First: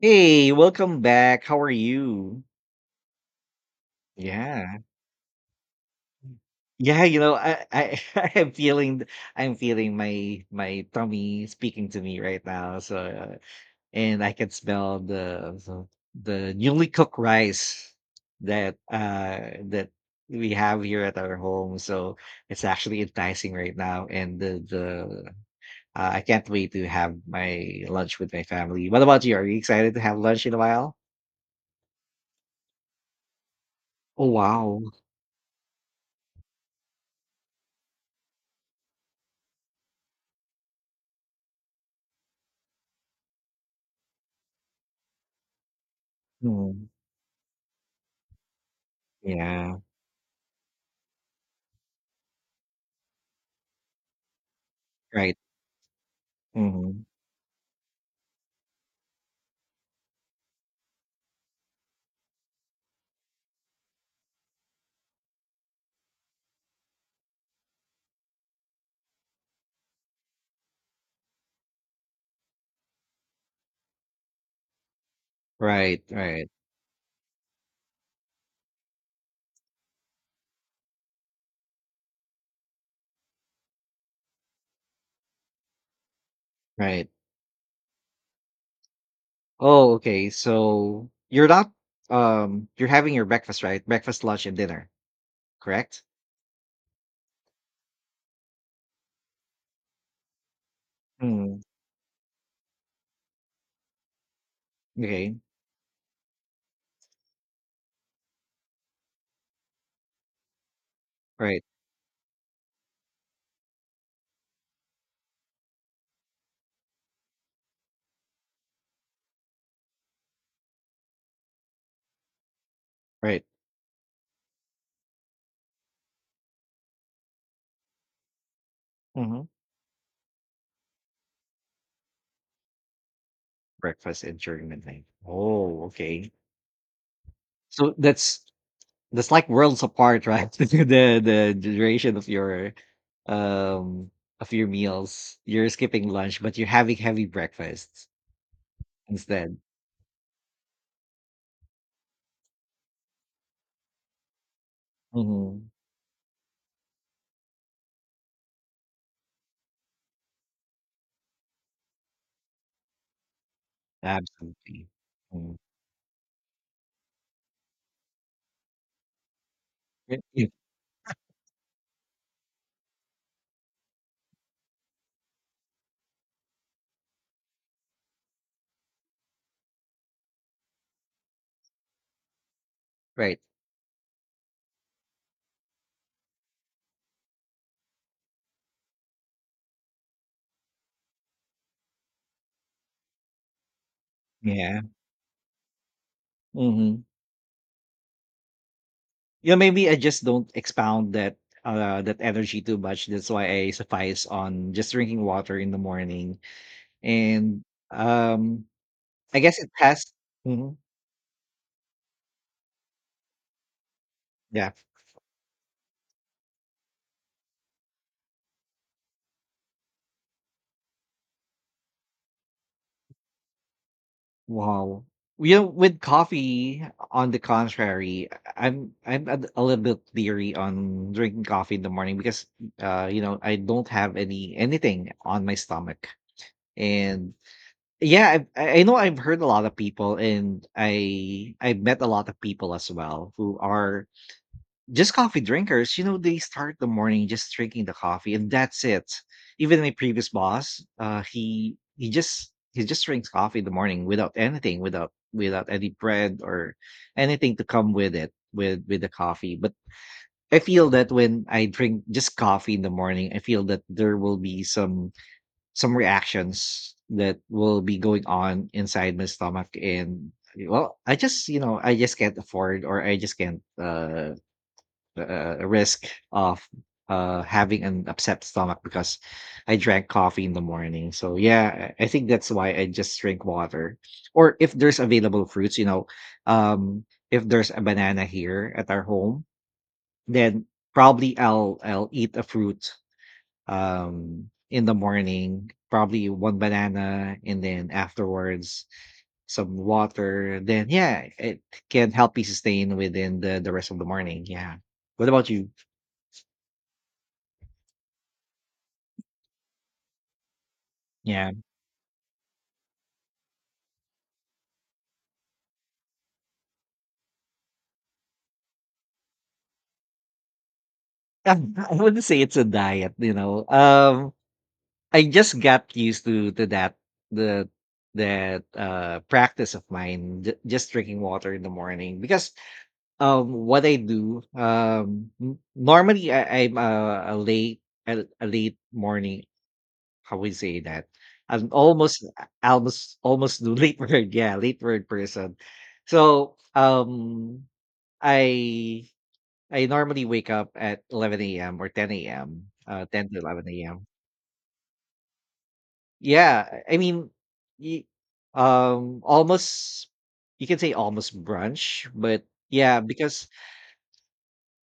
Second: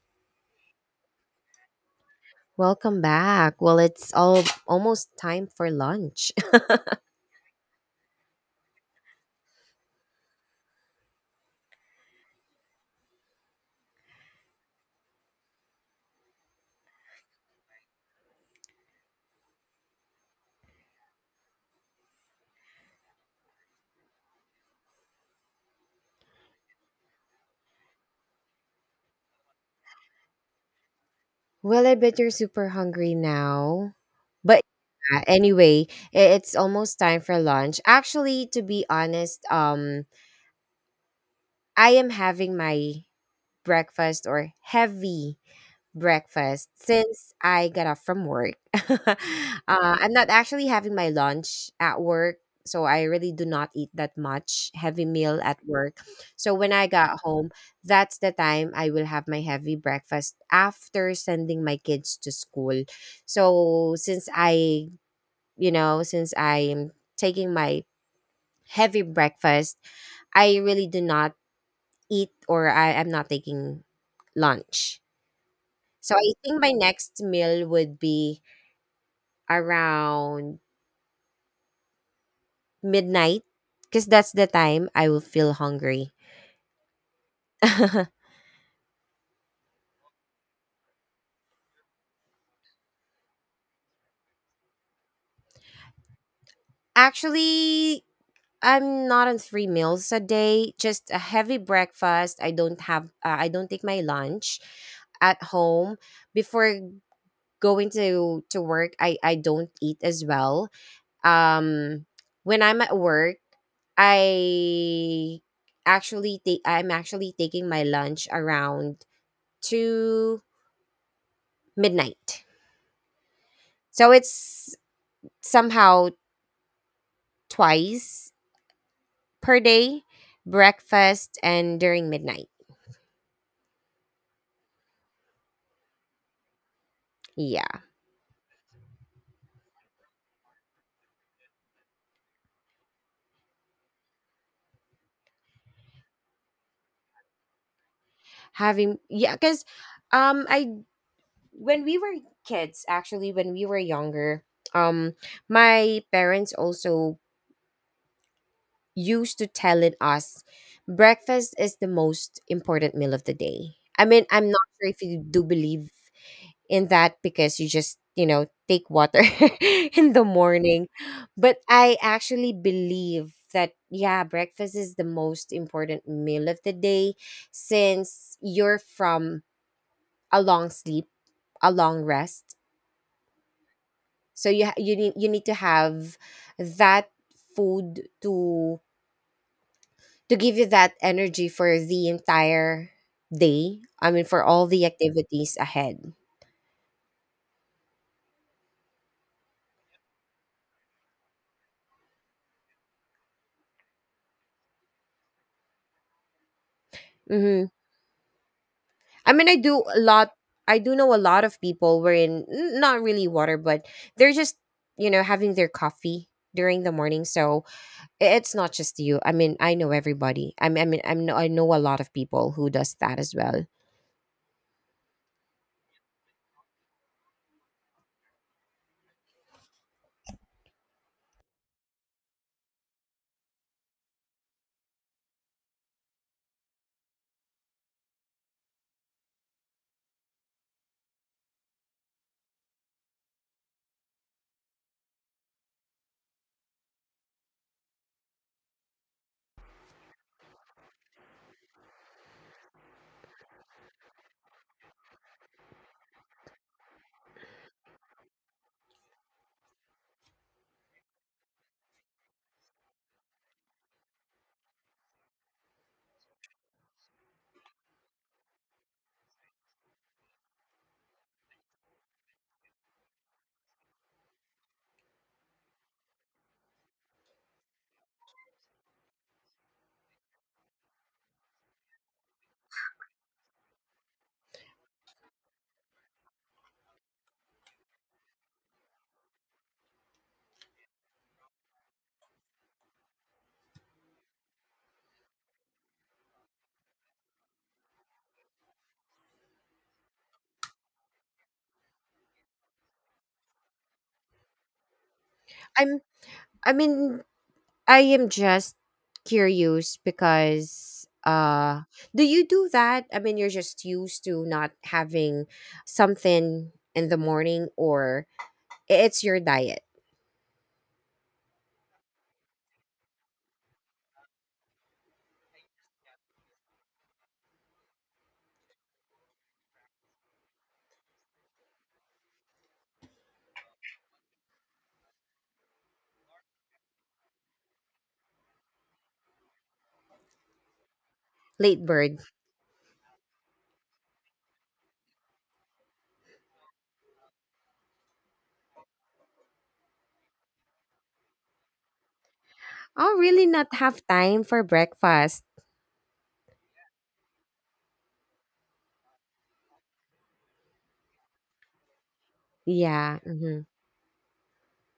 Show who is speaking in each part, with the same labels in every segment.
Speaker 1: Hey, welcome back. How are you?
Speaker 2: Welcome back. Well, it's all
Speaker 1: Yeah.
Speaker 2: almost time for lunch.
Speaker 1: Yeah, you know, I I'm feeling my tummy speaking to me right now. And I can smell the newly cooked rice that uh that we have here at our home. So it's actually enticing right now. And the I can't wait to have my lunch with my family. What about you? Are you excited to have lunch in a while?
Speaker 2: Well, I bet you're super hungry now. But
Speaker 1: Oh,
Speaker 2: yeah, anyway, it's almost time for lunch. Actually, to be honest, I am having my breakfast or heavy breakfast
Speaker 1: wow.
Speaker 2: since I got off from work. uh,
Speaker 1: Yeah,
Speaker 2: I'm not actually having my lunch at work, so I really do not eat that much heavy
Speaker 1: right.
Speaker 2: meal at work. So when I
Speaker 1: Mhm.
Speaker 2: got home, that's the time I will have my heavy breakfast after sending my kids to school. So since I am taking my heavy breakfast, I really do not eat or I am not taking lunch.
Speaker 1: Right,
Speaker 2: So I
Speaker 1: right,
Speaker 2: think my next meal would be around midnight because that's the time I will feel hungry.
Speaker 1: right. Oh, okay. So you're not You're having your breakfast, right? Breakfast, lunch, and dinner, correct?
Speaker 2: Actually, I'm not on three meals a day, just a heavy
Speaker 1: Mm.
Speaker 2: breakfast. I don't take my lunch
Speaker 1: Okay.
Speaker 2: at home before going to work. I don't eat as well.
Speaker 1: Right,
Speaker 2: Um when I'm at work, I I'm actually taking my lunch around to midnight.
Speaker 1: right.
Speaker 2: So it's somehow twice
Speaker 1: Hmm.
Speaker 2: per day, breakfast and during midnight.
Speaker 1: Breakfast and during midnight. Oh, okay.
Speaker 2: Yeah.
Speaker 1: So that's like worlds apart, right? The duration of your um of your meals. You're skipping lunch, but you're having heavy breakfasts
Speaker 2: Having Yeah,
Speaker 1: instead.
Speaker 2: cuz I when we were kids, actually when we were younger, um
Speaker 1: Hmm.
Speaker 2: my parents also used to telling us breakfast is the most important meal of the day. I mean, I'm not
Speaker 1: Absolutely.
Speaker 2: sure if you do
Speaker 1: Mm.
Speaker 2: believe in that because you just take water in the
Speaker 1: Yeah.
Speaker 2: morning, but I actually believe that, yeah, breakfast is the most important meal of the day since you're from a long sleep, a long rest,
Speaker 1: Right.
Speaker 2: so you need to have that food to give you that energy for the entire day. I mean, for all
Speaker 1: Yeah.
Speaker 2: the activities ahead.
Speaker 1: Hmm. You know, maybe I just don't expound that energy too much. That's why I suffice on just drinking water in the morning. And
Speaker 2: Mhm.
Speaker 1: um
Speaker 2: I
Speaker 1: I
Speaker 2: mean, I
Speaker 1: guess it
Speaker 2: do a
Speaker 1: has
Speaker 2: lot.
Speaker 1: Mhm.
Speaker 2: I do know a lot of people not really water, but they're just
Speaker 1: Yeah.
Speaker 2: having their coffee during the morning. So it's not just you. I mean, I know everybody. I mean, I know a lot of people who does that as well.
Speaker 1: Wow. You know, with coffee, on the contrary, I'm a little bit leery on drinking coffee in the morning because you know, I don't have anything on my stomach. And yeah, I know I've heard a lot of people, and I've met a lot of people as well who are just coffee drinkers. You know, they start the morning just drinking the coffee, and that's it. Even my previous boss, he just drinks coffee in the morning without anything, without any bread or anything to come with it, with the coffee. But I feel that when I drink just coffee in the morning, I feel that there will be some reactions that will be going on inside my stomach, and well, I just I just can't afford, or I just can't risk of having an upset stomach because I drank coffee in the morning. So yeah, I think that's why I just drink water, or if there's available fruits um if there's a banana here at our home, then probably I'll eat a fruit in the morning, probably one banana, and then afterwards some water. Then yeah, it can help you sustain within the rest of the morning. Yeah, what about you?
Speaker 2: I'm. I mean, I am just curious because
Speaker 1: Yeah.
Speaker 2: do you do that? I mean, you're just used to not having something in the morning, or it's your diet.
Speaker 1: I wouldn't say it's a diet. I just got used to that, the that practice of mine, just drinking water in the morning, because what I normally I'm a late morning, how we say that, I'm
Speaker 2: Late bird.
Speaker 1: almost almost almost do late bird, yeah, late bird person. So um, I I normally wake up at 11 a.m. or 10 a.m.
Speaker 2: I'll
Speaker 1: 10 to
Speaker 2: really not
Speaker 1: 11
Speaker 2: have
Speaker 1: a.m.
Speaker 2: time for breakfast.
Speaker 1: Yeah, I mean y- almost, you can say almost brunch. But yeah,
Speaker 2: Yeah.
Speaker 1: because
Speaker 2: Hmm.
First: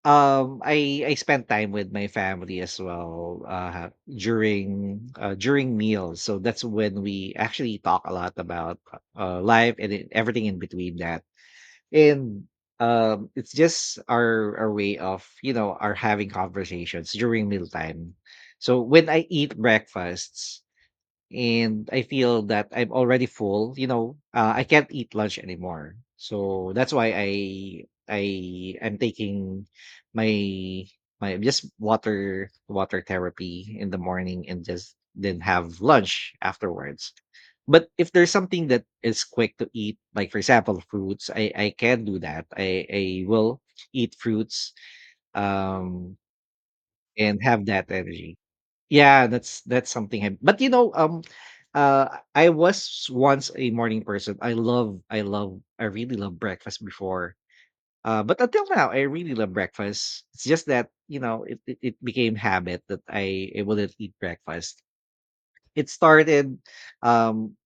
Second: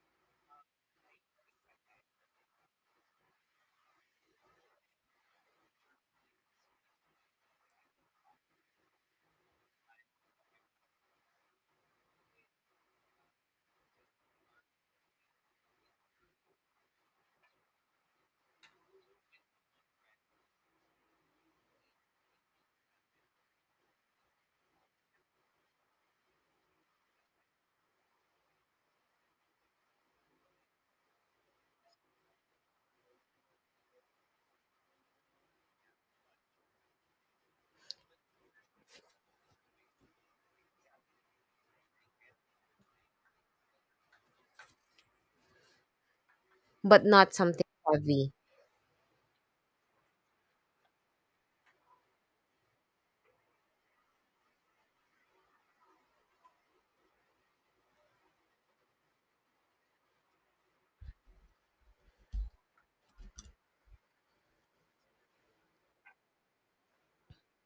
Speaker 1: um, I spend time with my family as well, during meals, so that's when we actually talk a lot about, life and e everything in between that, and, it's just our way of, you know, our having conversations during mealtime. So when I eat breakfasts, and I feel that I'm already full. You know, I can't eat lunch anymore, so that's why I am taking my my just water therapy in the morning and just then have lunch afterwards. But if there's something that is quick to eat, like for example fruits, I can do that. I will eat fruits. Um,
Speaker 2: But not
Speaker 1: and
Speaker 2: something
Speaker 1: have that
Speaker 2: heavy.
Speaker 1: energy. Yeah, that's something. But you know, uh, I was once a morning person. I really love breakfast before. But until now, I really love breakfast. It's just that, you know, it became habit that I wouldn't eat breakfast. It started um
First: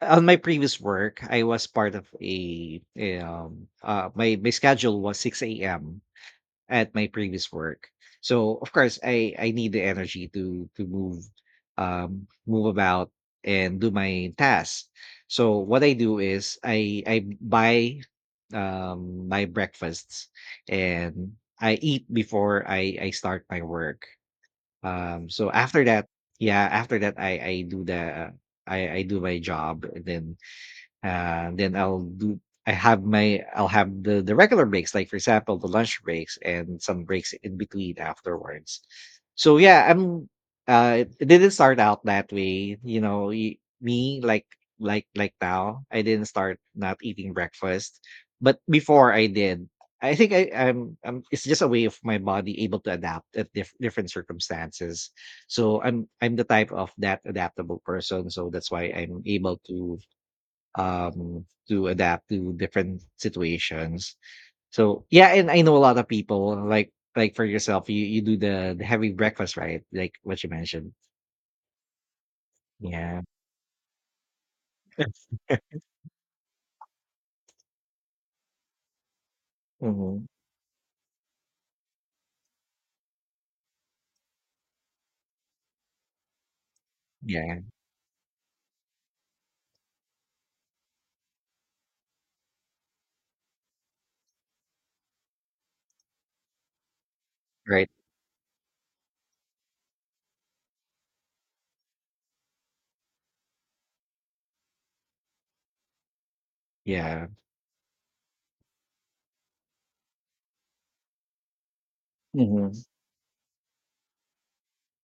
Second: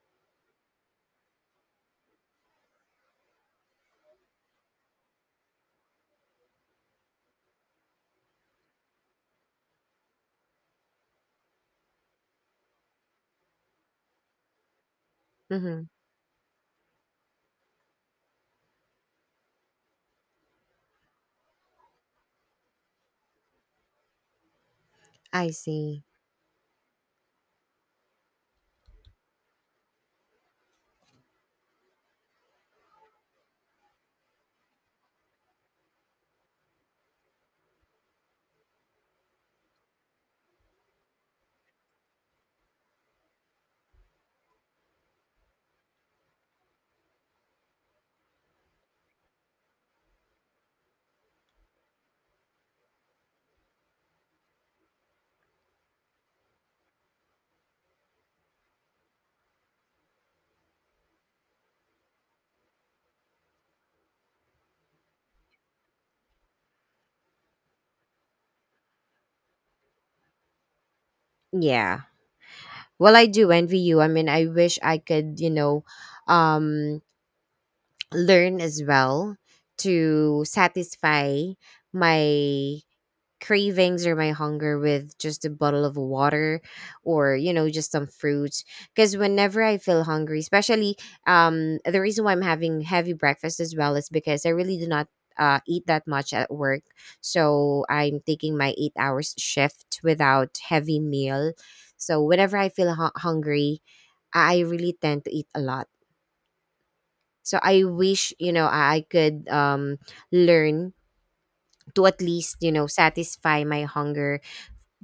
Speaker 1: on my previous work. I was part of a, a, my schedule was 6 a.m. at my previous work. So of course I need the energy to move um, move about and do my tasks. So
Speaker 2: Hmm.
Speaker 1: what I do is I buy my breakfasts, and I eat before I start my work. Um,
Speaker 2: I
Speaker 1: so after
Speaker 2: see.
Speaker 1: that, yeah, after that I do the I do my job, and then I'll do I'll have the regular breaks, like for example, the lunch breaks and some breaks in between afterwards. So yeah, I'm it it didn't start out that way, you know, y- me like now, I didn't start not eating breakfast, but before I did. I think I, I'm, I'm. It's just a way of my body able to adapt at different circumstances. So I'm the type of that adaptable person. So that's why I'm able to um, to adapt to different situations. So yeah, and I know a lot of people like for yourself, you do the heavy breakfast, right, like what you mentioned.
Speaker 2: Yeah. Well,
Speaker 1: Yeah.
Speaker 2: I do envy you. I mean, I wish I could, um, learn as well
Speaker 1: Hmm.
Speaker 2: to satisfy my cravings or my hunger with just a bottle of water or
Speaker 1: Yeah.
Speaker 2: just some fruits, because whenever I feel hungry, especially the reason why I'm having heavy breakfast as well is because I really do not eat that much at work. So
Speaker 1: Right.
Speaker 2: I'm taking my 8 hours shift without heavy meal, so whenever I feel hungry, I really tend to eat a lot.
Speaker 1: Yeah.
Speaker 2: So I wish, I could learn to at least,
Speaker 1: Hmm.
Speaker 2: satisfy my hunger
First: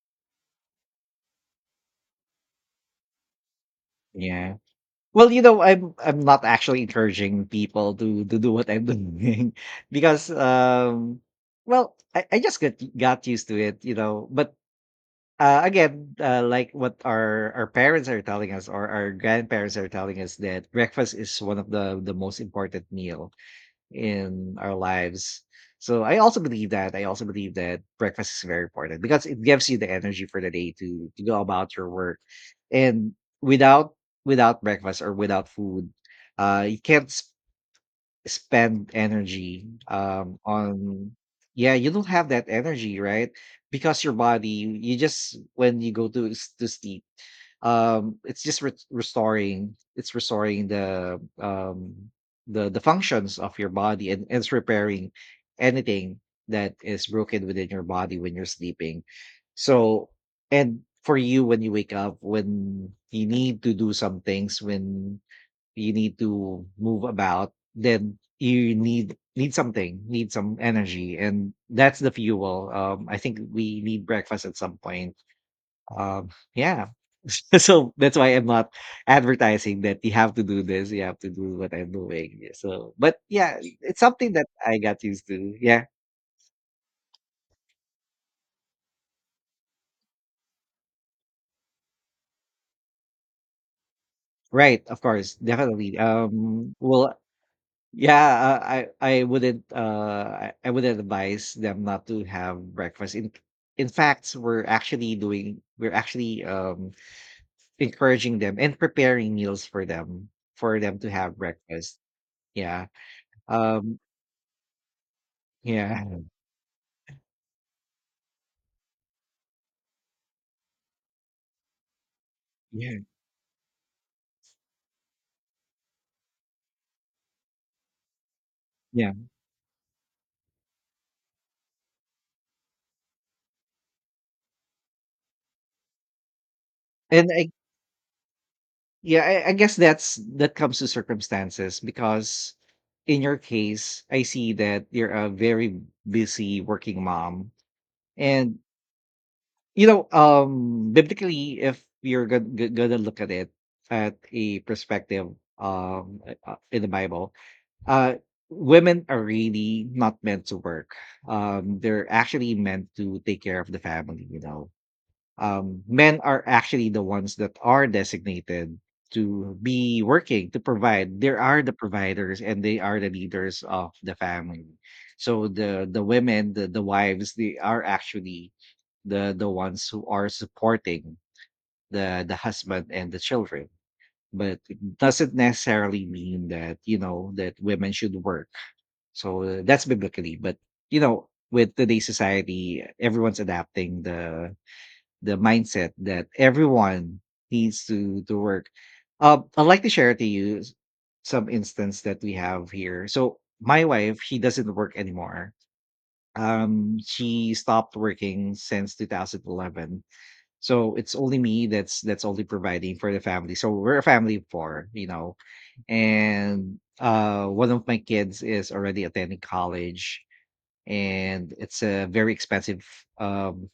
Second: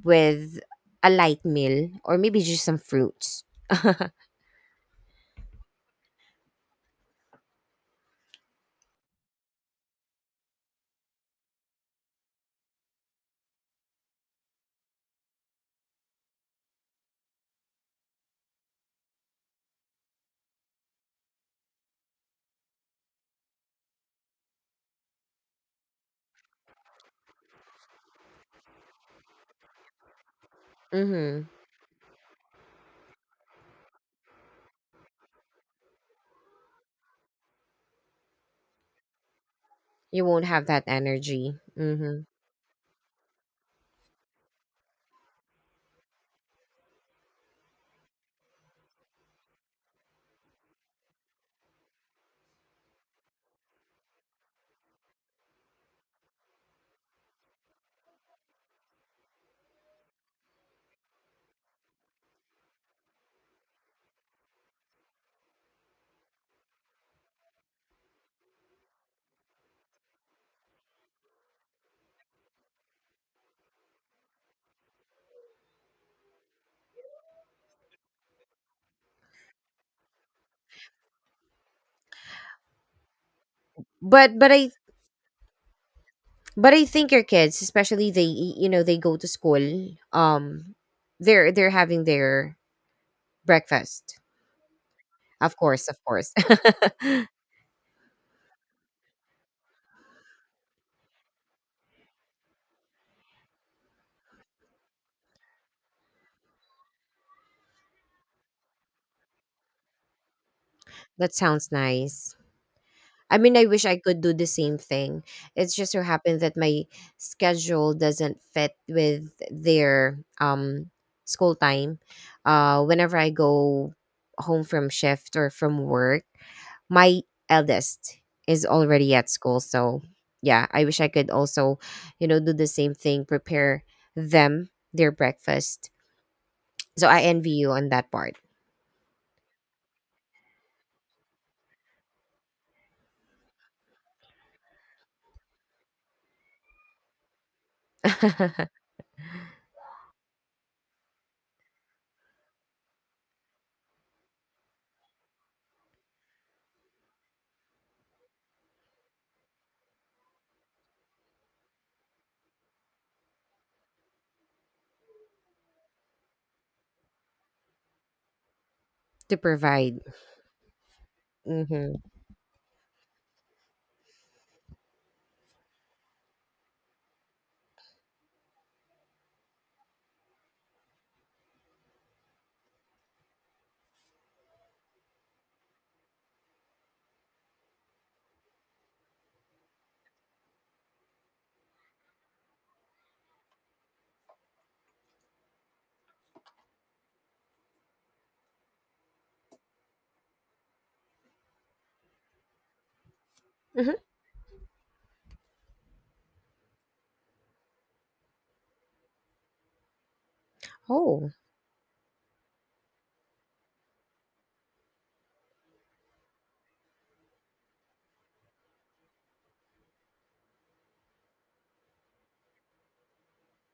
Speaker 2: with a light meal or maybe just some fruits.
Speaker 1: Yeah. Well, you know, I'm not actually encouraging people to do what I'm doing because um, well, I just got used to it, you know. But uh, again, like what our parents are telling us or our grandparents are telling us, that breakfast is one of the most important meal in our lives. So I also believe that. I also believe that breakfast is very important because it gives you the energy for the day to go
Speaker 2: Mhm.
Speaker 1: about your work. And without breakfast or without food, you can't spend energy
Speaker 2: You won't have that
Speaker 1: on,
Speaker 2: energy.
Speaker 1: yeah, you don't
Speaker 2: Mhm.
Speaker 1: have that energy, right? Because your body, you just when you go to to sleep, it's just restoring, it's restoring the functions of your body, and it's repairing anything that is broken within your body when you're sleeping. So and for you when you wake up, when you need to do some things, when you need to move about, then you need something, need some energy, and that's the fuel. Um, I think we need breakfast at some point um, yeah. So that's why I'm not advertising that you have to do this, you have to do what I'm doing. Yeah, so but yeah, it's something
Speaker 2: But
Speaker 1: that
Speaker 2: but I
Speaker 1: I got used to. Yeah,
Speaker 2: but I think your kids, especially, they y- you know they go to school, um they're having their breakfast.
Speaker 1: right, of course,
Speaker 2: Of course,
Speaker 1: definitely.
Speaker 2: of course.
Speaker 1: Um, well, yeah, uh, I wouldn't I would not advise them not to have breakfast. In fact, we're actually encouraging them and preparing meals for them, for them to
Speaker 2: That
Speaker 1: have
Speaker 2: sounds
Speaker 1: breakfast.
Speaker 2: nice.
Speaker 1: Yeah.
Speaker 2: I mean, I wish
Speaker 1: Um,
Speaker 2: I could do the same thing. It's just so
Speaker 1: yeah.
Speaker 2: happened that my schedule doesn't fit with their school time.
Speaker 1: Yeah.
Speaker 2: Whenever I go home from shift or from work, my eldest is
Speaker 1: Yeah.
Speaker 2: already at school. So yeah, I wish I could also, do the same thing, prepare them their breakfast. So I
Speaker 1: And I,
Speaker 2: envy you on that part.
Speaker 1: yeah, I guess that's that comes to circumstances because in your case, I see that you're a very busy working mom, and
Speaker 2: To
Speaker 1: you know, biblically, if you're gonna look at it at a perspective in the Bible, uh, women are really not meant to work. They're actually meant to take care of the family. You know, men are actually the ones that are designated to
Speaker 2: provide.
Speaker 1: be working to provide. They are the
Speaker 2: Mm-hmm.
Speaker 1: providers, and they are the leaders of the family. So the women, the wives, they are actually the ones who are supporting the husband and the children, but it doesn't necessarily mean that, you know, that women should work. So that's biblically. But you know, with today's society, everyone's adapting the mindset that everyone needs to work. Uh, I'd like to share to you some instance that we have here. So my
Speaker 2: Mm-hmm.
Speaker 1: wife, she doesn't work anymore, she stopped working since 2011. So it's
Speaker 2: Oh.
Speaker 1: only me that's only providing for the family. So we're a family of four, you know. And uh, one of my kids is already attending college, and it's a very expensive um,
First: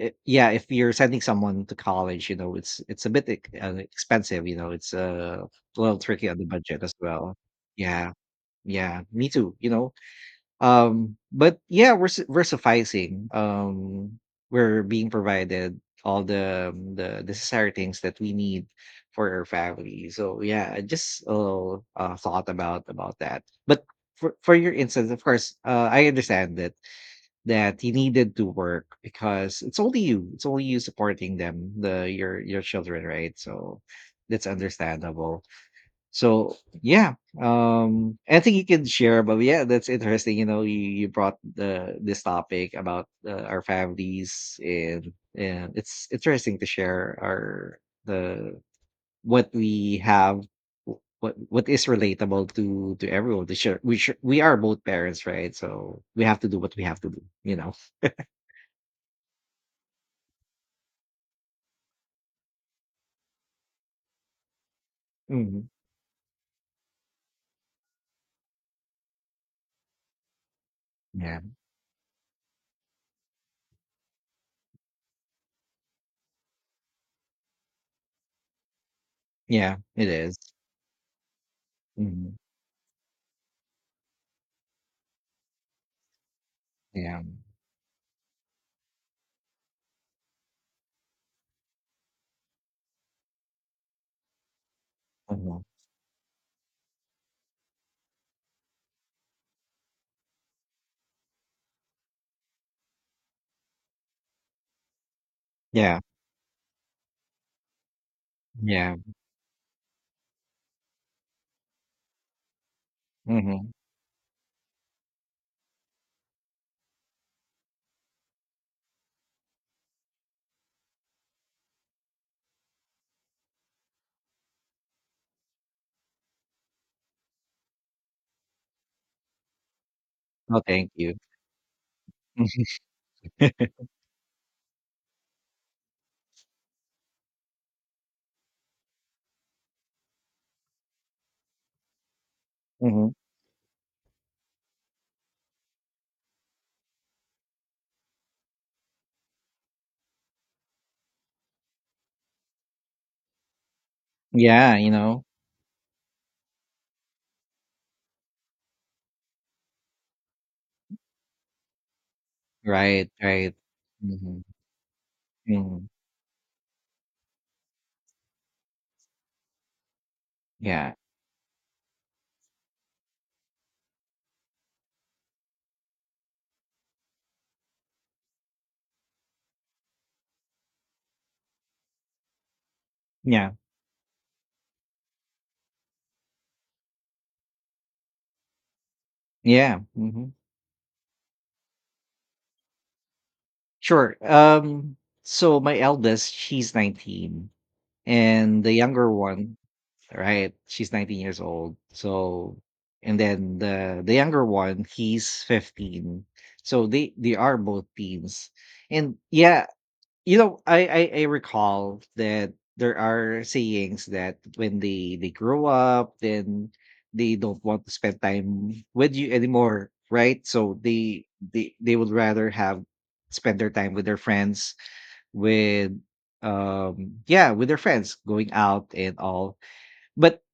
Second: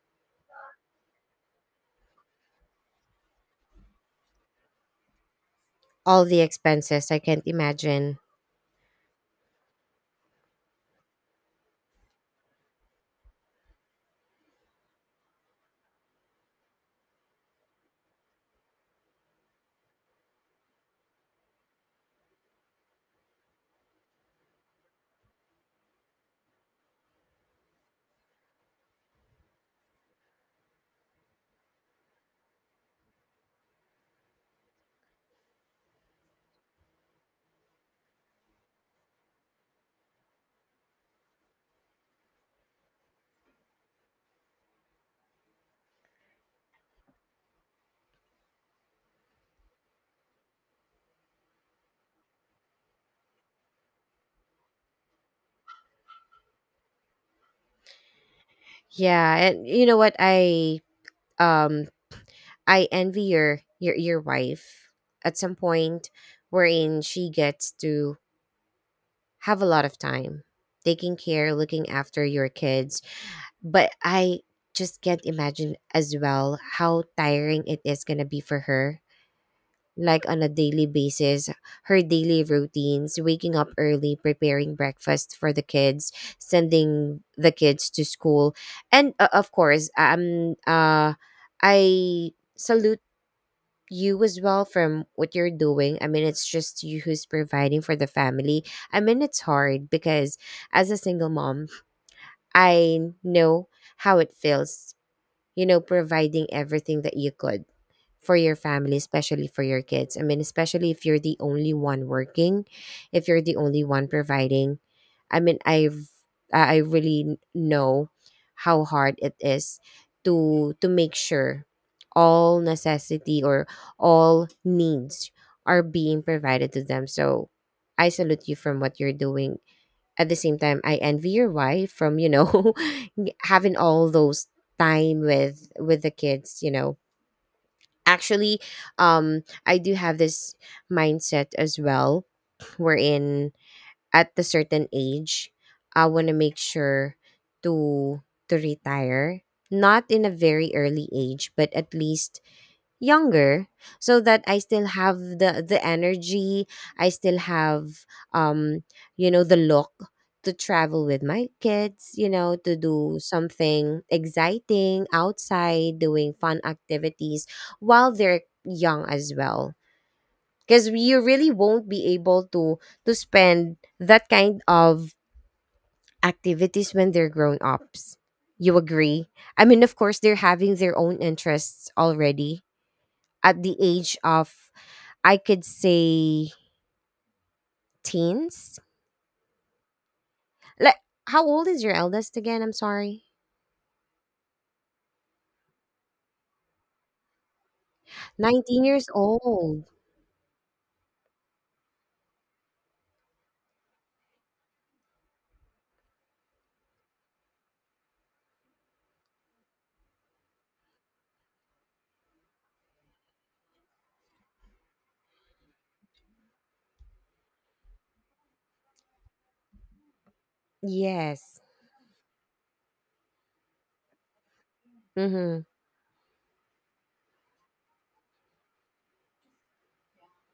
Speaker 1: yeah, if you're sending someone to college, you know, it's a bit expensive, you know. It's a little
Speaker 2: All
Speaker 1: tricky on
Speaker 2: the
Speaker 1: the budget as
Speaker 2: expenses. I
Speaker 1: well.
Speaker 2: can't
Speaker 1: Yeah.
Speaker 2: imagine.
Speaker 1: Yeah, me too, you know. But yeah, we're sufficing. We're being provided all the necessary things that we need for our family. So yeah, I just a little thought about that. But for your instance, of course, I understand that he needed to work because it's only you supporting them, the your children, right? So that's understandable. So yeah, I think you can share, but yeah, that's interesting. You know, you brought the this topic about our families, and it's interesting to share our the what we have, wh- what is relatable to everyone. To share, we are both parents, right? So we have to do what we have to do. You know.
Speaker 2: Yeah, and you know what? Um I envy your wife at some
Speaker 1: Mhm.
Speaker 2: point wherein she gets to have a lot of time taking
Speaker 1: Yeah.
Speaker 2: care, looking after your kids. But I just can't imagine as well how tiring it is gonna be for her,
Speaker 1: Yeah. It
Speaker 2: like
Speaker 1: is.
Speaker 2: on a daily basis, her
Speaker 1: Mhm.
Speaker 2: daily routines, waking up early, preparing breakfast for the kids,
Speaker 1: Yeah.
Speaker 2: sending the kids to school, and of course, I salute you as well from what you're
Speaker 1: Mhm.
Speaker 2: doing. I mean, it's just you who's providing for the family. I mean, it's hard because as a single mom, I know how it feels,
Speaker 1: Yeah.
Speaker 2: providing everything that you could for your
Speaker 1: Yeah.
Speaker 2: family, especially for your kids. I mean, especially if you're the only one working, if you're the
Speaker 1: hmm
Speaker 2: only one providing. I mean, I really know how hard it is to make sure all necessity or all needs are being provided to them. So I salute you from what you're doing. At the same
Speaker 1: Oh,
Speaker 2: time,
Speaker 1: thank
Speaker 2: I
Speaker 1: you.
Speaker 2: envy your wife from, having all those time with the kids. Actually, I do have this mindset as well,
Speaker 1: Mhm.
Speaker 2: wherein at a certain age, I want to make sure to to retire, not in a very early age, but at least younger, so that I
Speaker 1: Yeah, you
Speaker 2: still
Speaker 1: know?
Speaker 2: have the energy, I still have um the look to travel with my kids, to
Speaker 1: Right,
Speaker 2: do
Speaker 1: right.
Speaker 2: something
Speaker 1: Mhm,
Speaker 2: exciting
Speaker 1: mhm.
Speaker 2: outside, doing fun activities while they're young as well. Cuz
Speaker 1: Yeah,
Speaker 2: you really won't be able to spend that kind of activities when they're grown ups. You agree? I mean, of course, they're having their own interests already
Speaker 1: yeah,
Speaker 2: at the age of, I could say, teens.
Speaker 1: yeah, mhm.
Speaker 2: Like, how old is your eldest again? I'm sorry.
Speaker 1: Sure, so my eldest, she's 19, and the
Speaker 2: 19 years
Speaker 1: younger one
Speaker 2: old.
Speaker 1: right, she's 19 years old, and then the younger one, he's 15. So they are both teens, and yeah. You know, I recall that there are sayings that when they grow up, then they don't want to spend time with you anymore, right? So they
Speaker 2: Yes.
Speaker 1: they they would rather have spend their time with their friends,
Speaker 2: Mhm.
Speaker 1: with yeah, with their friends going out and all. But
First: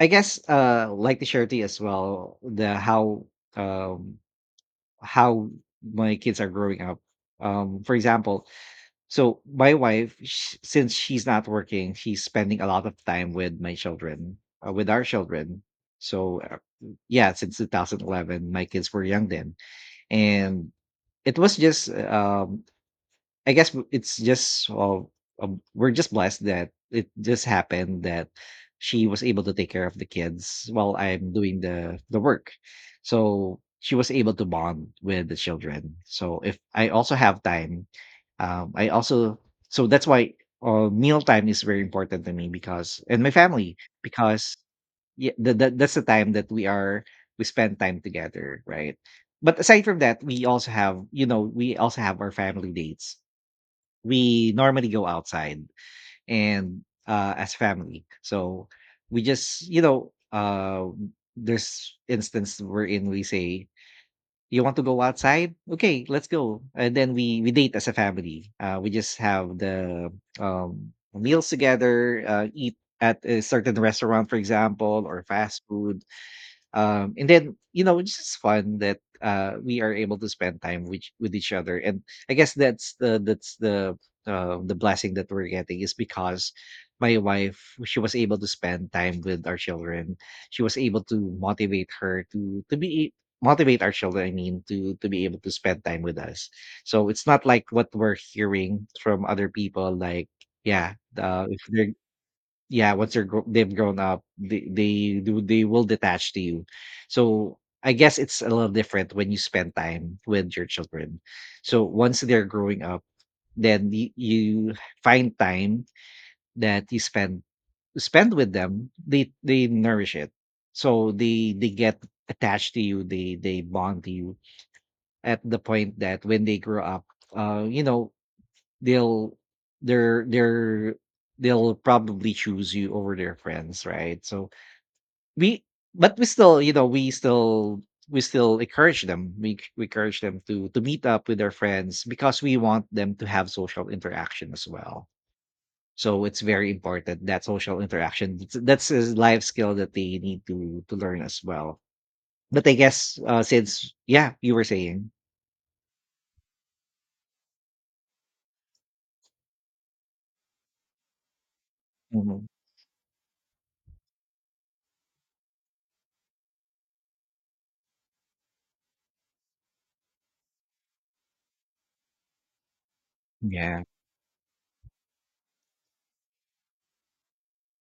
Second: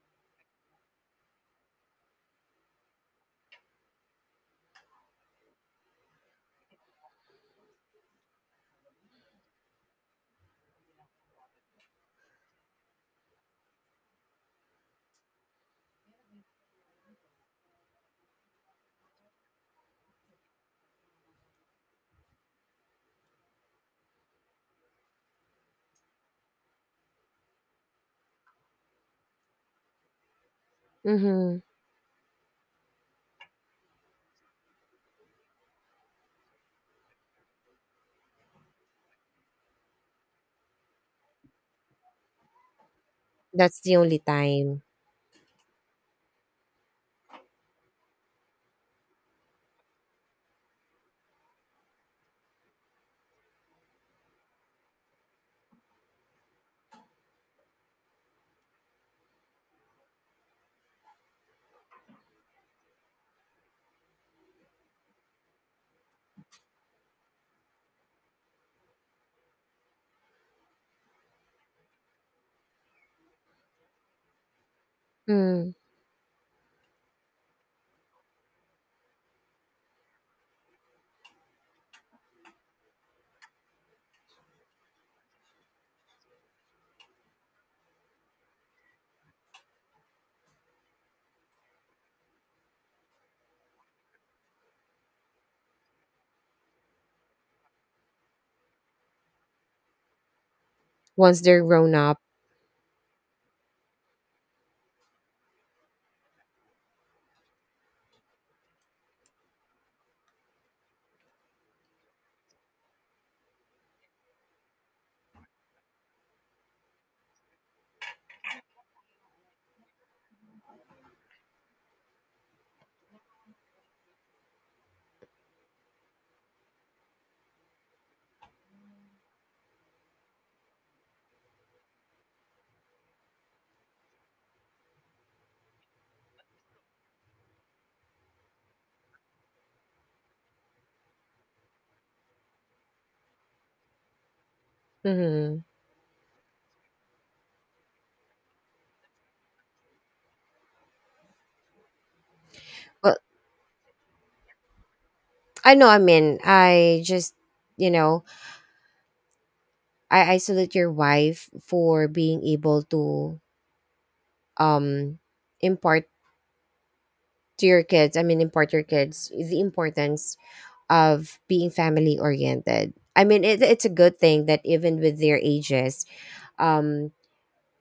Speaker 1: I guess like the charity as well, the um how my kids are growing up. For example, so my wife, since she's not working, she's spending a lot of time with my children, with our children. So yeah, since 2011, my kids were young then, and it was just I guess w- it's just we're just blessed that it just happened that she was able to take care of the kids while I'm doing
Speaker 2: Mhm.
Speaker 1: the work. So she was able to bond with the children. So if I also have time, I also so that's why meal time is very important to me because and my family
Speaker 2: That's the only
Speaker 1: because
Speaker 2: time.
Speaker 1: yeah, that's the time that we spend time together, right? But aside from that, we also have, we also have our family dates. We normally go outside and as family. So we just, you know, there's instance wherein we say, "You want to go outside? Okay, let's go." And then we date as a family. We just have the meals together, eat at a certain restaurant for example, or fast
Speaker 2: Mm.
Speaker 1: food. And then, you know, it's just fun that we are able to spend time with each other. And I guess that's the blessing that we're getting is because my wife, she was able to spend time with our children. She was able to motivate our children, I mean, to be able to spend time with us. So it's not like what we're hearing from other people, like, yeah,
Speaker 2: Once
Speaker 1: if
Speaker 2: they're
Speaker 1: they're
Speaker 2: grown up.
Speaker 1: yeah once they've grown up, they will detach to you. So I guess it's a little different when you spend time with your children. So once they're growing up, you find time that you spend spend with them, they nourish it. So they get attached to you, they bond to you at the point that when they grow up, you know, they'll they're they'll probably choose you over their friends, right? So we but we still, you know, we still encourage them. We encourage them to meet up with their friends because we want them to have social interaction as well.
Speaker 2: Mhm.
Speaker 1: So it's very important, that social interaction. That's a life skill that they need to learn as well. But I
Speaker 2: Well,
Speaker 1: guess since yeah, you were saying.
Speaker 2: I know. I mean, you know, I isolate your wife for being
Speaker 1: Mhm.
Speaker 2: able to um impart to your kids, I mean impart your kids the importance of being family oriented. I mean, it,
Speaker 1: Yeah.
Speaker 2: it's a good thing that even with their ages, um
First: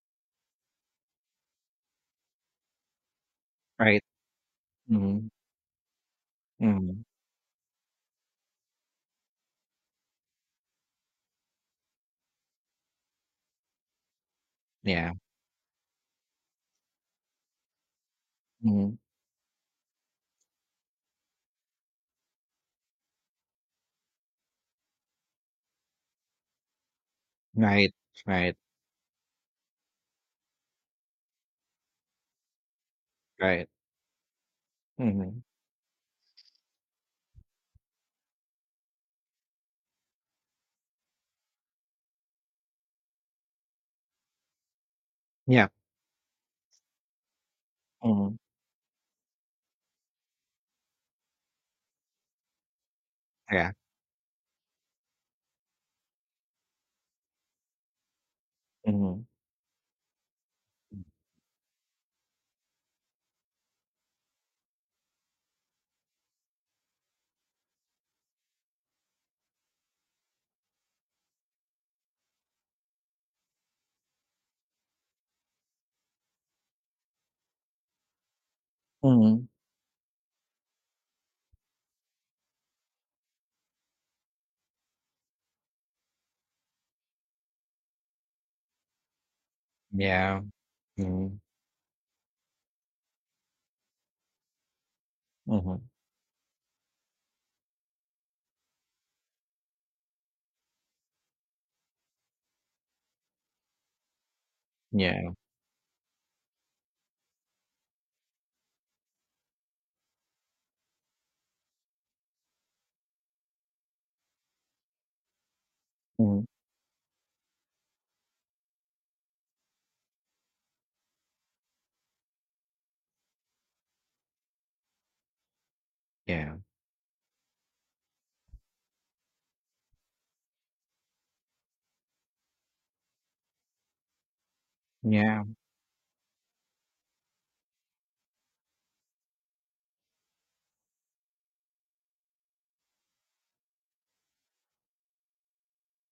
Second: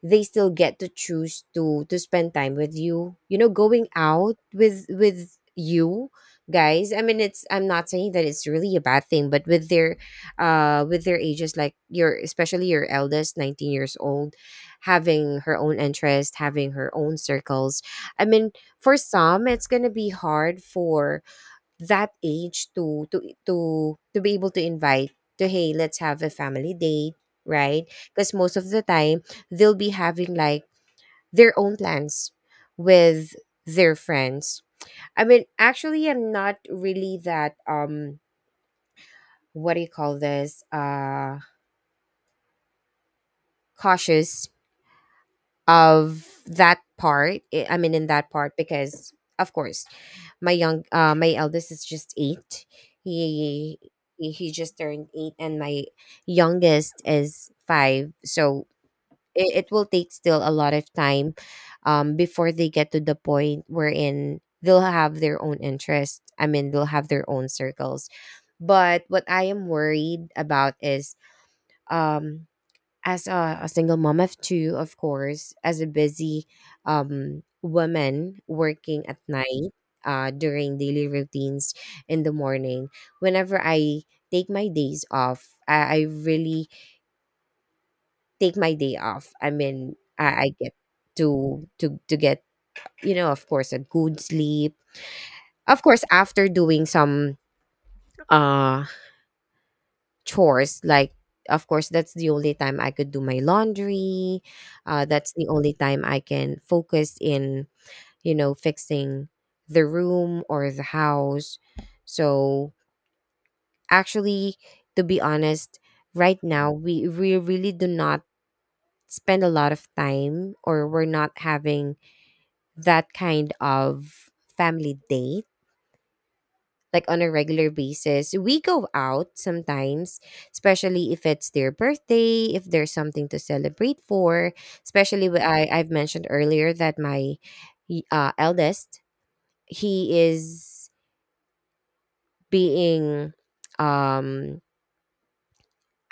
Speaker 2: they still get to choose to spend time with you, you know going
Speaker 1: Right.
Speaker 2: out with
Speaker 1: Hmm.
Speaker 2: with you guys. I
Speaker 1: Hmm.
Speaker 2: mean, it's I'm not saying that it's really a bad thing, but with their ages, like your especially your eldest 19 years old,
Speaker 1: Yeah.
Speaker 2: having her own interest, having her own circles. I mean,
Speaker 1: Hmm.
Speaker 2: for some, it's going to be hard for that age to be able to invite, to, hey, let's have a family date, right?
Speaker 1: Right,
Speaker 2: Because
Speaker 1: right,
Speaker 2: most of the time, they'll be having, like, their own plans with
Speaker 1: right.
Speaker 2: their friends. I
Speaker 1: Hmm.
Speaker 2: mean, actually, I'm not really that what do you call this, cautious
Speaker 1: Yeah.
Speaker 2: of that part. I mean in that
Speaker 1: Hmm.
Speaker 2: part, because of course, my eldest is just eight.
Speaker 1: Yeah.
Speaker 2: He he he just turned eight, and my youngest is five. So
Speaker 1: Hmm.
Speaker 2: it will take still a lot of time, before they get to the point wherein they'll have their own interest. I mean, they'll have their own circles. But what I am worried about is, um as a single mom of two, of course, as a busy, woman working at
Speaker 1: Hmm.
Speaker 2: night, during daily routines in the morning, whenever I take my days off, I really take my day off. I mean, I,
Speaker 1: Yeah.
Speaker 2: I get
Speaker 1: Mhm.
Speaker 2: to get, of course, a good sleep. Of
Speaker 1: Mhm.
Speaker 2: course, after doing some uh chores, like, of course, that's the only time I could do my laundry. uh,
Speaker 1: Yeah.
Speaker 2: that's the only time I can focus in, fixing the room or the house. So actually, to be honest, right
Speaker 1: Mhm.
Speaker 2: now, we really do not spend a lot of time, or we're not having that kind of family date
Speaker 1: Yeah.
Speaker 2: like on a regular basis. We go out sometimes, especially if it's their birthday, if there's something to celebrate for. Especially
Speaker 1: Yeah.
Speaker 2: I've mentioned earlier that my eldest, he is being um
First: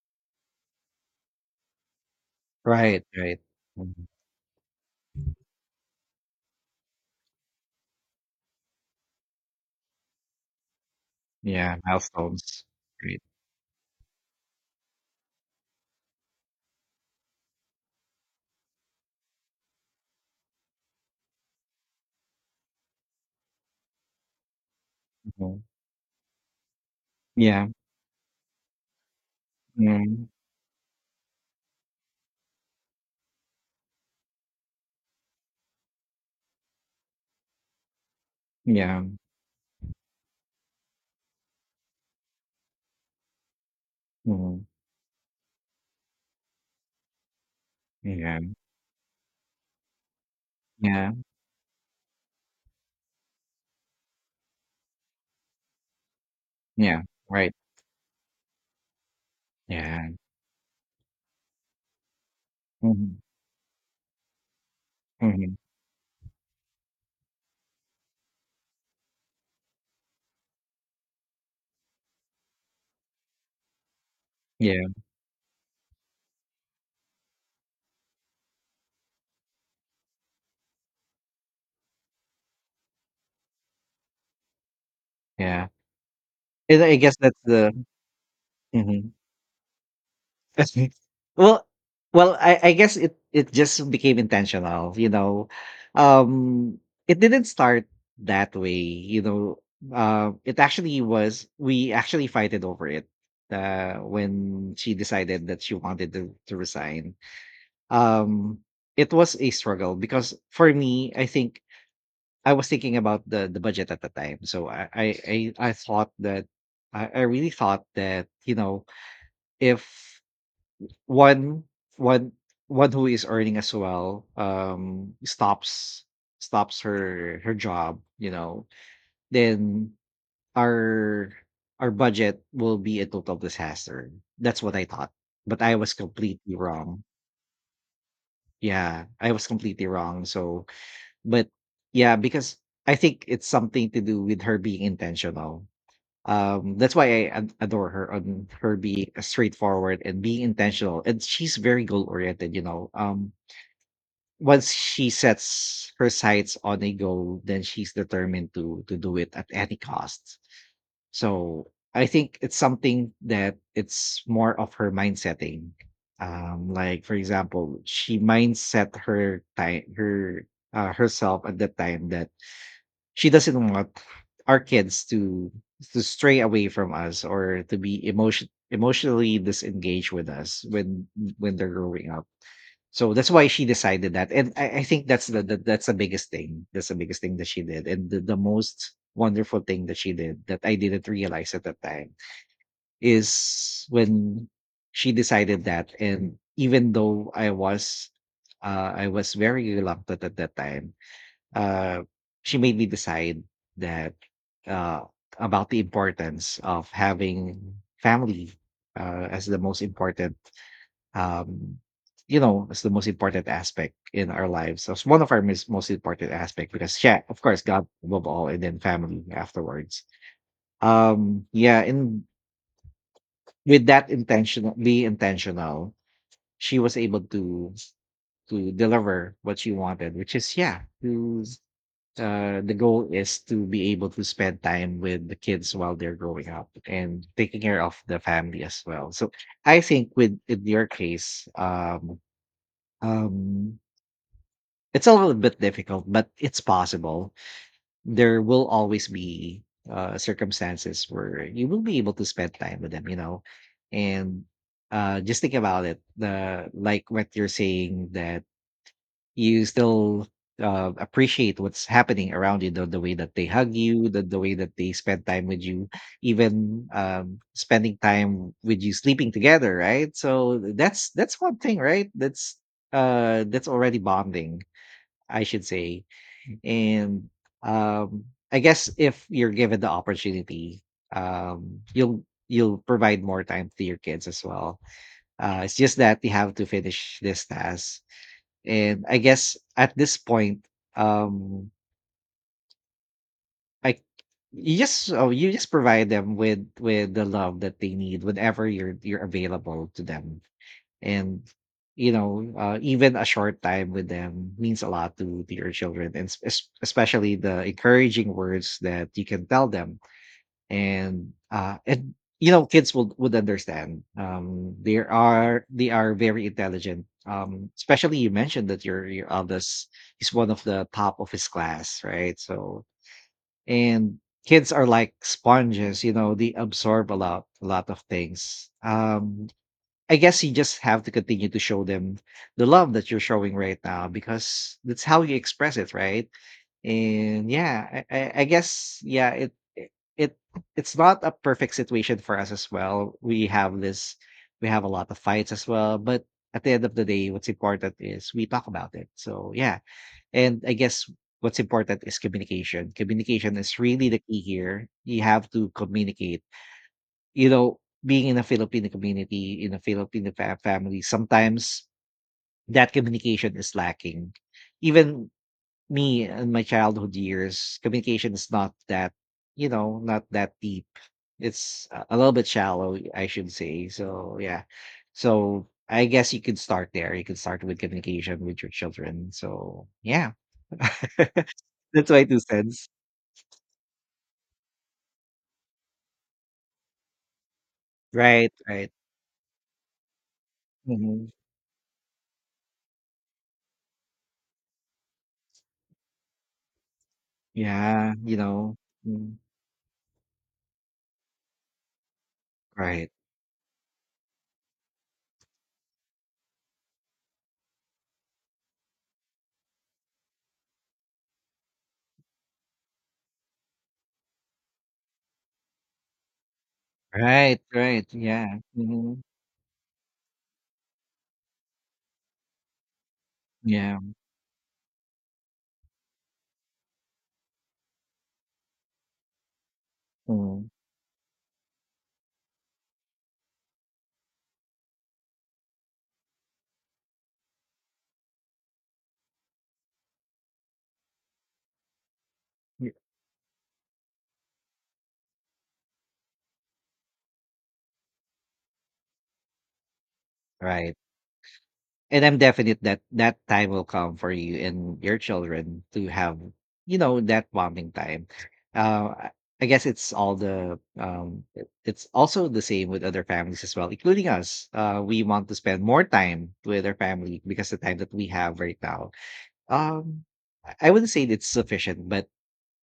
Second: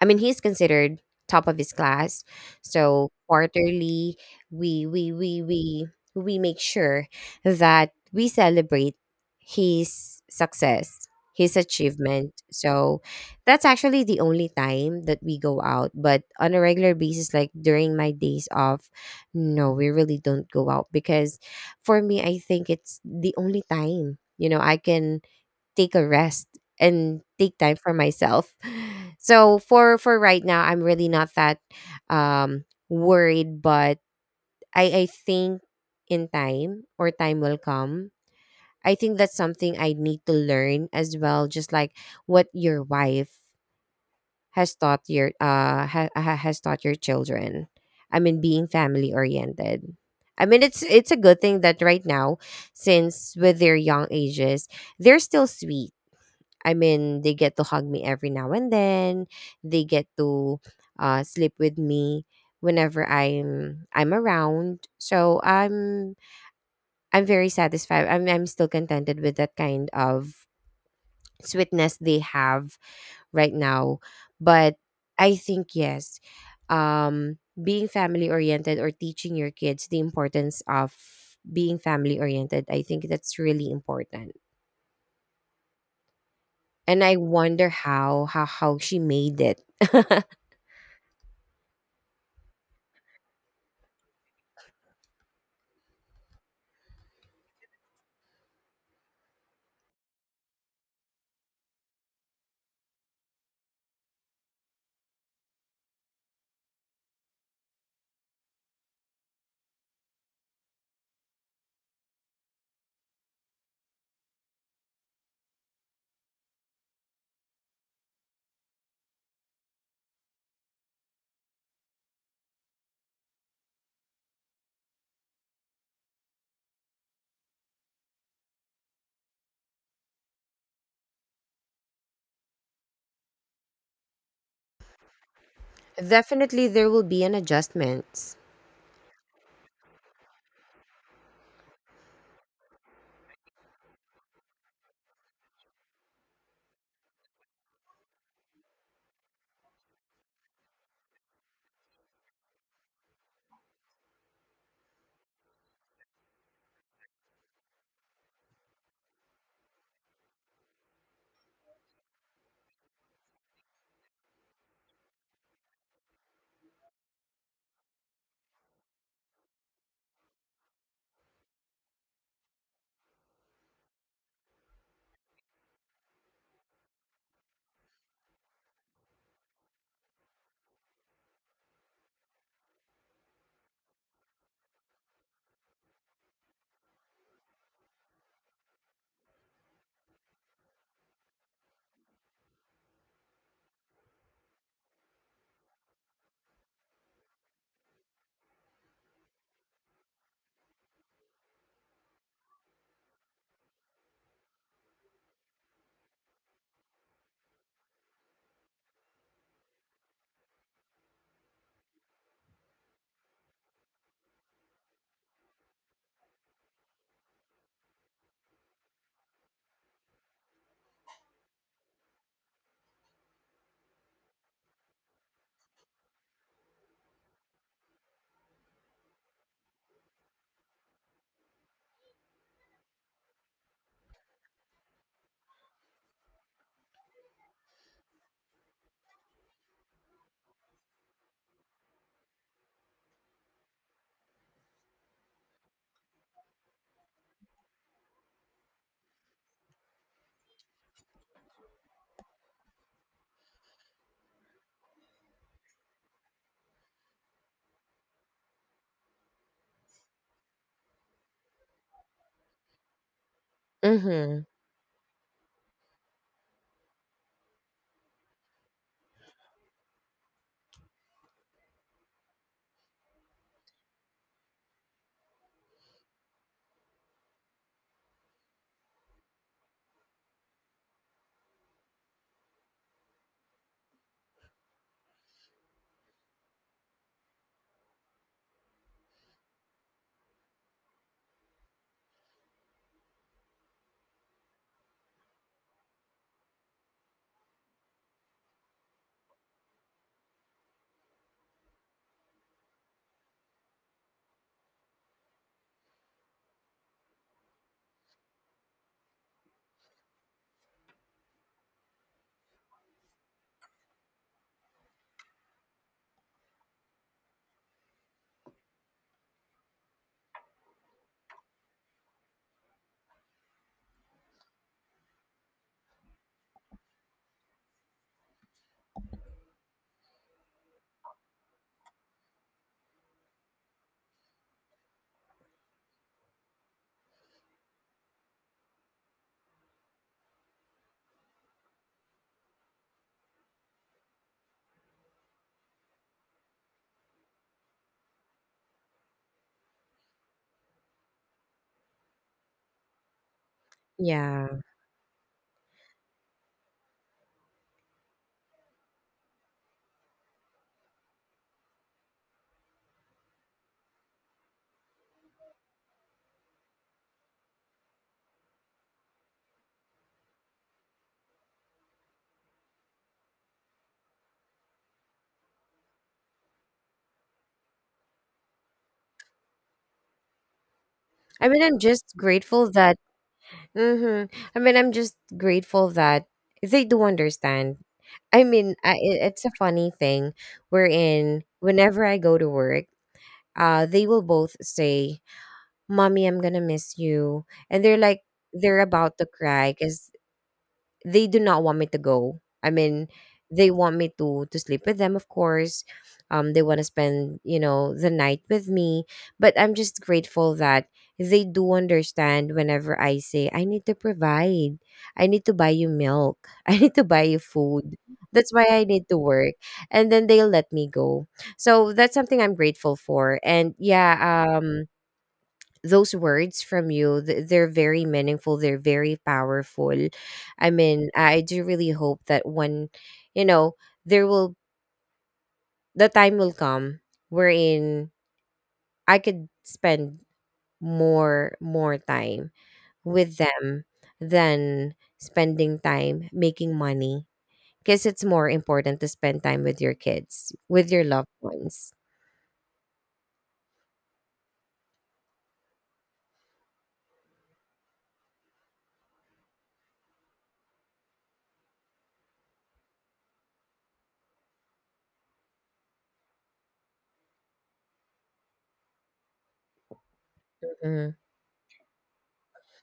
Speaker 2: I mean, he's considered top of his class.
Speaker 1: Right,
Speaker 2: So
Speaker 1: right. Mhm.
Speaker 2: quarterly, we we we we we make sure that we celebrate his success, his
Speaker 1: Yeah,
Speaker 2: achievement.
Speaker 1: milestones.
Speaker 2: So
Speaker 1: Right.
Speaker 2: that's actually the only time that we go out. But on a regular basis, like during my days off, no, we really don't go out, because for me, I think it's the only time. You know, I can
Speaker 1: Mhm.
Speaker 2: take a rest and take
Speaker 1: Yeah.
Speaker 2: time for myself. So for
Speaker 1: Mhm.
Speaker 2: right now, I'm really not that um worried, but I think in time, or time will come. I
Speaker 1: Yeah.
Speaker 2: think that's something I need to learn as well, just like what your wife
Speaker 1: Mhm.
Speaker 2: has taught your has taught your children. I
Speaker 1: Yeah.
Speaker 2: mean, being family oriented. I mean, it's
Speaker 1: Yeah.
Speaker 2: a good thing that right now, since with their young ages, they're still sweet. I
Speaker 1: Yeah.
Speaker 2: mean, they
Speaker 1: Right.
Speaker 2: get to hug me every now and then. They get
Speaker 1: Yeah.
Speaker 2: to sleep with me whenever
Speaker 1: Mhm.
Speaker 2: I'm around. So
Speaker 1: Mhm.
Speaker 2: I'm very satisfied. I'm still contented with that kind of sweetness they have right now. But
Speaker 1: Yeah.
Speaker 2: I think, yes, being family oriented, or teaching your kids the importance of being family oriented, I think that's really important.
Speaker 1: Yeah. And I
Speaker 2: And
Speaker 1: guess
Speaker 2: I
Speaker 1: that's
Speaker 2: wonder
Speaker 1: the
Speaker 2: how she
Speaker 1: mhm.
Speaker 2: made it.
Speaker 1: well, well, I guess it just became intentional. You know, um, it didn't start that way. You know, it actually was. We actually fighted over it when she decided that she wanted to resign. Um, it was a struggle because for me, I think I was thinking about the budget at the time. So I thought that I really thought that, you know, if one one one who is earning as well, stops her job, you know, then our our budget will be a total disaster. That's what I thought, but I was completely
Speaker 2: Definitely there will
Speaker 1: wrong.
Speaker 2: be an adjustments.
Speaker 1: Yeah, I was completely wrong. So, but yeah, because I think it's something to do with her being intentional. That's why I adore her on her being straightforward and being intentional. And she's very goal oriented, you know. Once she sets her sights on a goal, then she's determined to do it at any cost. So I think it's something that, it's more of her mind setting. Like for example, she mindset her time her herself at that time, that she doesn't want our kids to stray away from us, or to be emotionally disengaged with us when they're growing up. So that's why she decided that. And I think that's the biggest thing. That's the biggest thing that she did, and the most wonderful thing that she did that I didn't realize at that time is when she decided that. And even though I was very reluctant at that time, uh, she made me decide that, uh, about the importance of having family, as the most important, um you know, it's the most important aspect in our lives. So it's one of our most important aspect, because yeah, of course, God above all, and then family afterwards. Yeah, and with that intentional be intentional, she was able to deliver what she wanted, which is, yeah, to the goal is to be able to spend time with the kids while they're growing up and taking care of the family as well. So I think with, in your case, um it's a little bit difficult, but it's possible. There will always be circumstances where you will be able to spend time with them, you know. And just think about it, the like what you're saying, that you still appreciate what's happening around you, the way that they hug you, the
Speaker 2: Mhm.
Speaker 1: way that they spend time with you, even spending time with you sleeping together, right? So that's one thing, right? That's already bonding, I should say. And um, I guess if you're given the opportunity, you'll provide more time to your kids as well. It's just that you have to finish this task. And I guess at this point, um, I you just oh, you just provide them with the love that they need whenever you're available to them. And you know, even a short time with them means a lot to your children, and especially the encouraging words that you can tell them. And you know, kids would understand. They are, very intelligent. Especially, you mentioned that your eldest is one of the top of his class, right? So, and kids are like sponges, you know. They absorb a lot, of things. I guess you just have to continue to show them the love that you're showing right now, because that's how you express it, right? And yeah, I guess, yeah, it- it's not a perfect situation for us as well. We have a lot of fights as well, but at the end of the day, what's important is we talk about it. So yeah, and I guess what's important is communication. Communication is really the key
Speaker 2: Yeah.
Speaker 1: here. You have to communicate, you know, being in a Filipino community, in a Filipino fa family, sometimes that communication is lacking. Even me, in my childhood years, communication is not that, you know, not that deep. It's a little bit shallow, I should say. So, yeah. So, I guess you could start there. You could start with communication with your children. So, yeah.
Speaker 2: I mean, I'm
Speaker 1: That's
Speaker 2: just
Speaker 1: my 2
Speaker 2: grateful
Speaker 1: cents.
Speaker 2: that, mhm, I mean, I'm just grateful that they do understand. I
Speaker 1: Right,
Speaker 2: mean,
Speaker 1: right.
Speaker 2: it's a funny thing
Speaker 1: Mhm.
Speaker 2: wherein whenever I go to work, they will both say, "Mommy, I'm gonna miss you," and
Speaker 1: Yeah, you know.
Speaker 2: they're about to
Speaker 1: Mm,
Speaker 2: cry because they do not want me to go. I mean,
Speaker 1: right.
Speaker 2: they want me to sleep with them, of course. They want to spend, the night with me, but I'm just grateful that they do understand whenever I say I need to provide, I need to buy you milk, I need to buy you
Speaker 1: Right,
Speaker 2: food.
Speaker 1: right,
Speaker 2: That's
Speaker 1: yeah,
Speaker 2: why I need to
Speaker 1: mhm,
Speaker 2: work, and then they'll let me go. So that's something I'm grateful for. And
Speaker 1: yeah,
Speaker 2: yeah, um, those words from you, they're very meaningful, they're very powerful.
Speaker 1: mhm,
Speaker 2: I mean, I do really hope that when, you know there will the time will come wherein I could spend more time
Speaker 1: y
Speaker 2: with them than spending time making money, because it's more important to spend time with your kids, with
Speaker 1: right,
Speaker 2: your loved ones.
Speaker 1: and I'm definite that that time will come for you and your children to have, you know, that bonding time. Uh, I I guess it's all it it's also the same with other families as well, including us. We want to spend more time with our family because the time that we have right now, um, I wouldn't
Speaker 2: Mhm.
Speaker 1: say it's sufficient, but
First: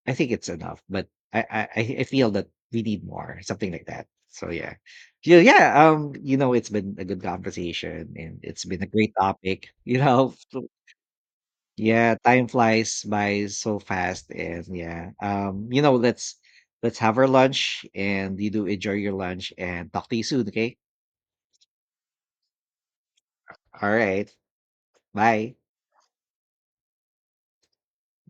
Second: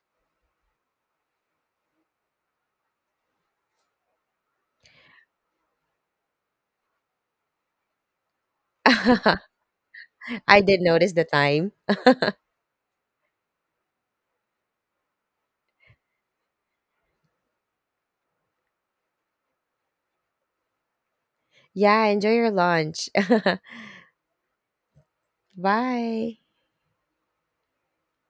Speaker 1: I think it's enough, but I feel that we need more, something like that. So yeah. Yeah, yeah, you know, it's been a good conversation and it's been a great topic, you know.
Speaker 2: I
Speaker 1: So,
Speaker 2: did notice the time.
Speaker 1: yeah, time flies by so fast and yeah. You know, let's have our lunch, and you do enjoy your lunch, and talk to you soon, okay?
Speaker 2: Yeah, enjoy your lunch.
Speaker 1: All right. Bye.
Speaker 2: Bye.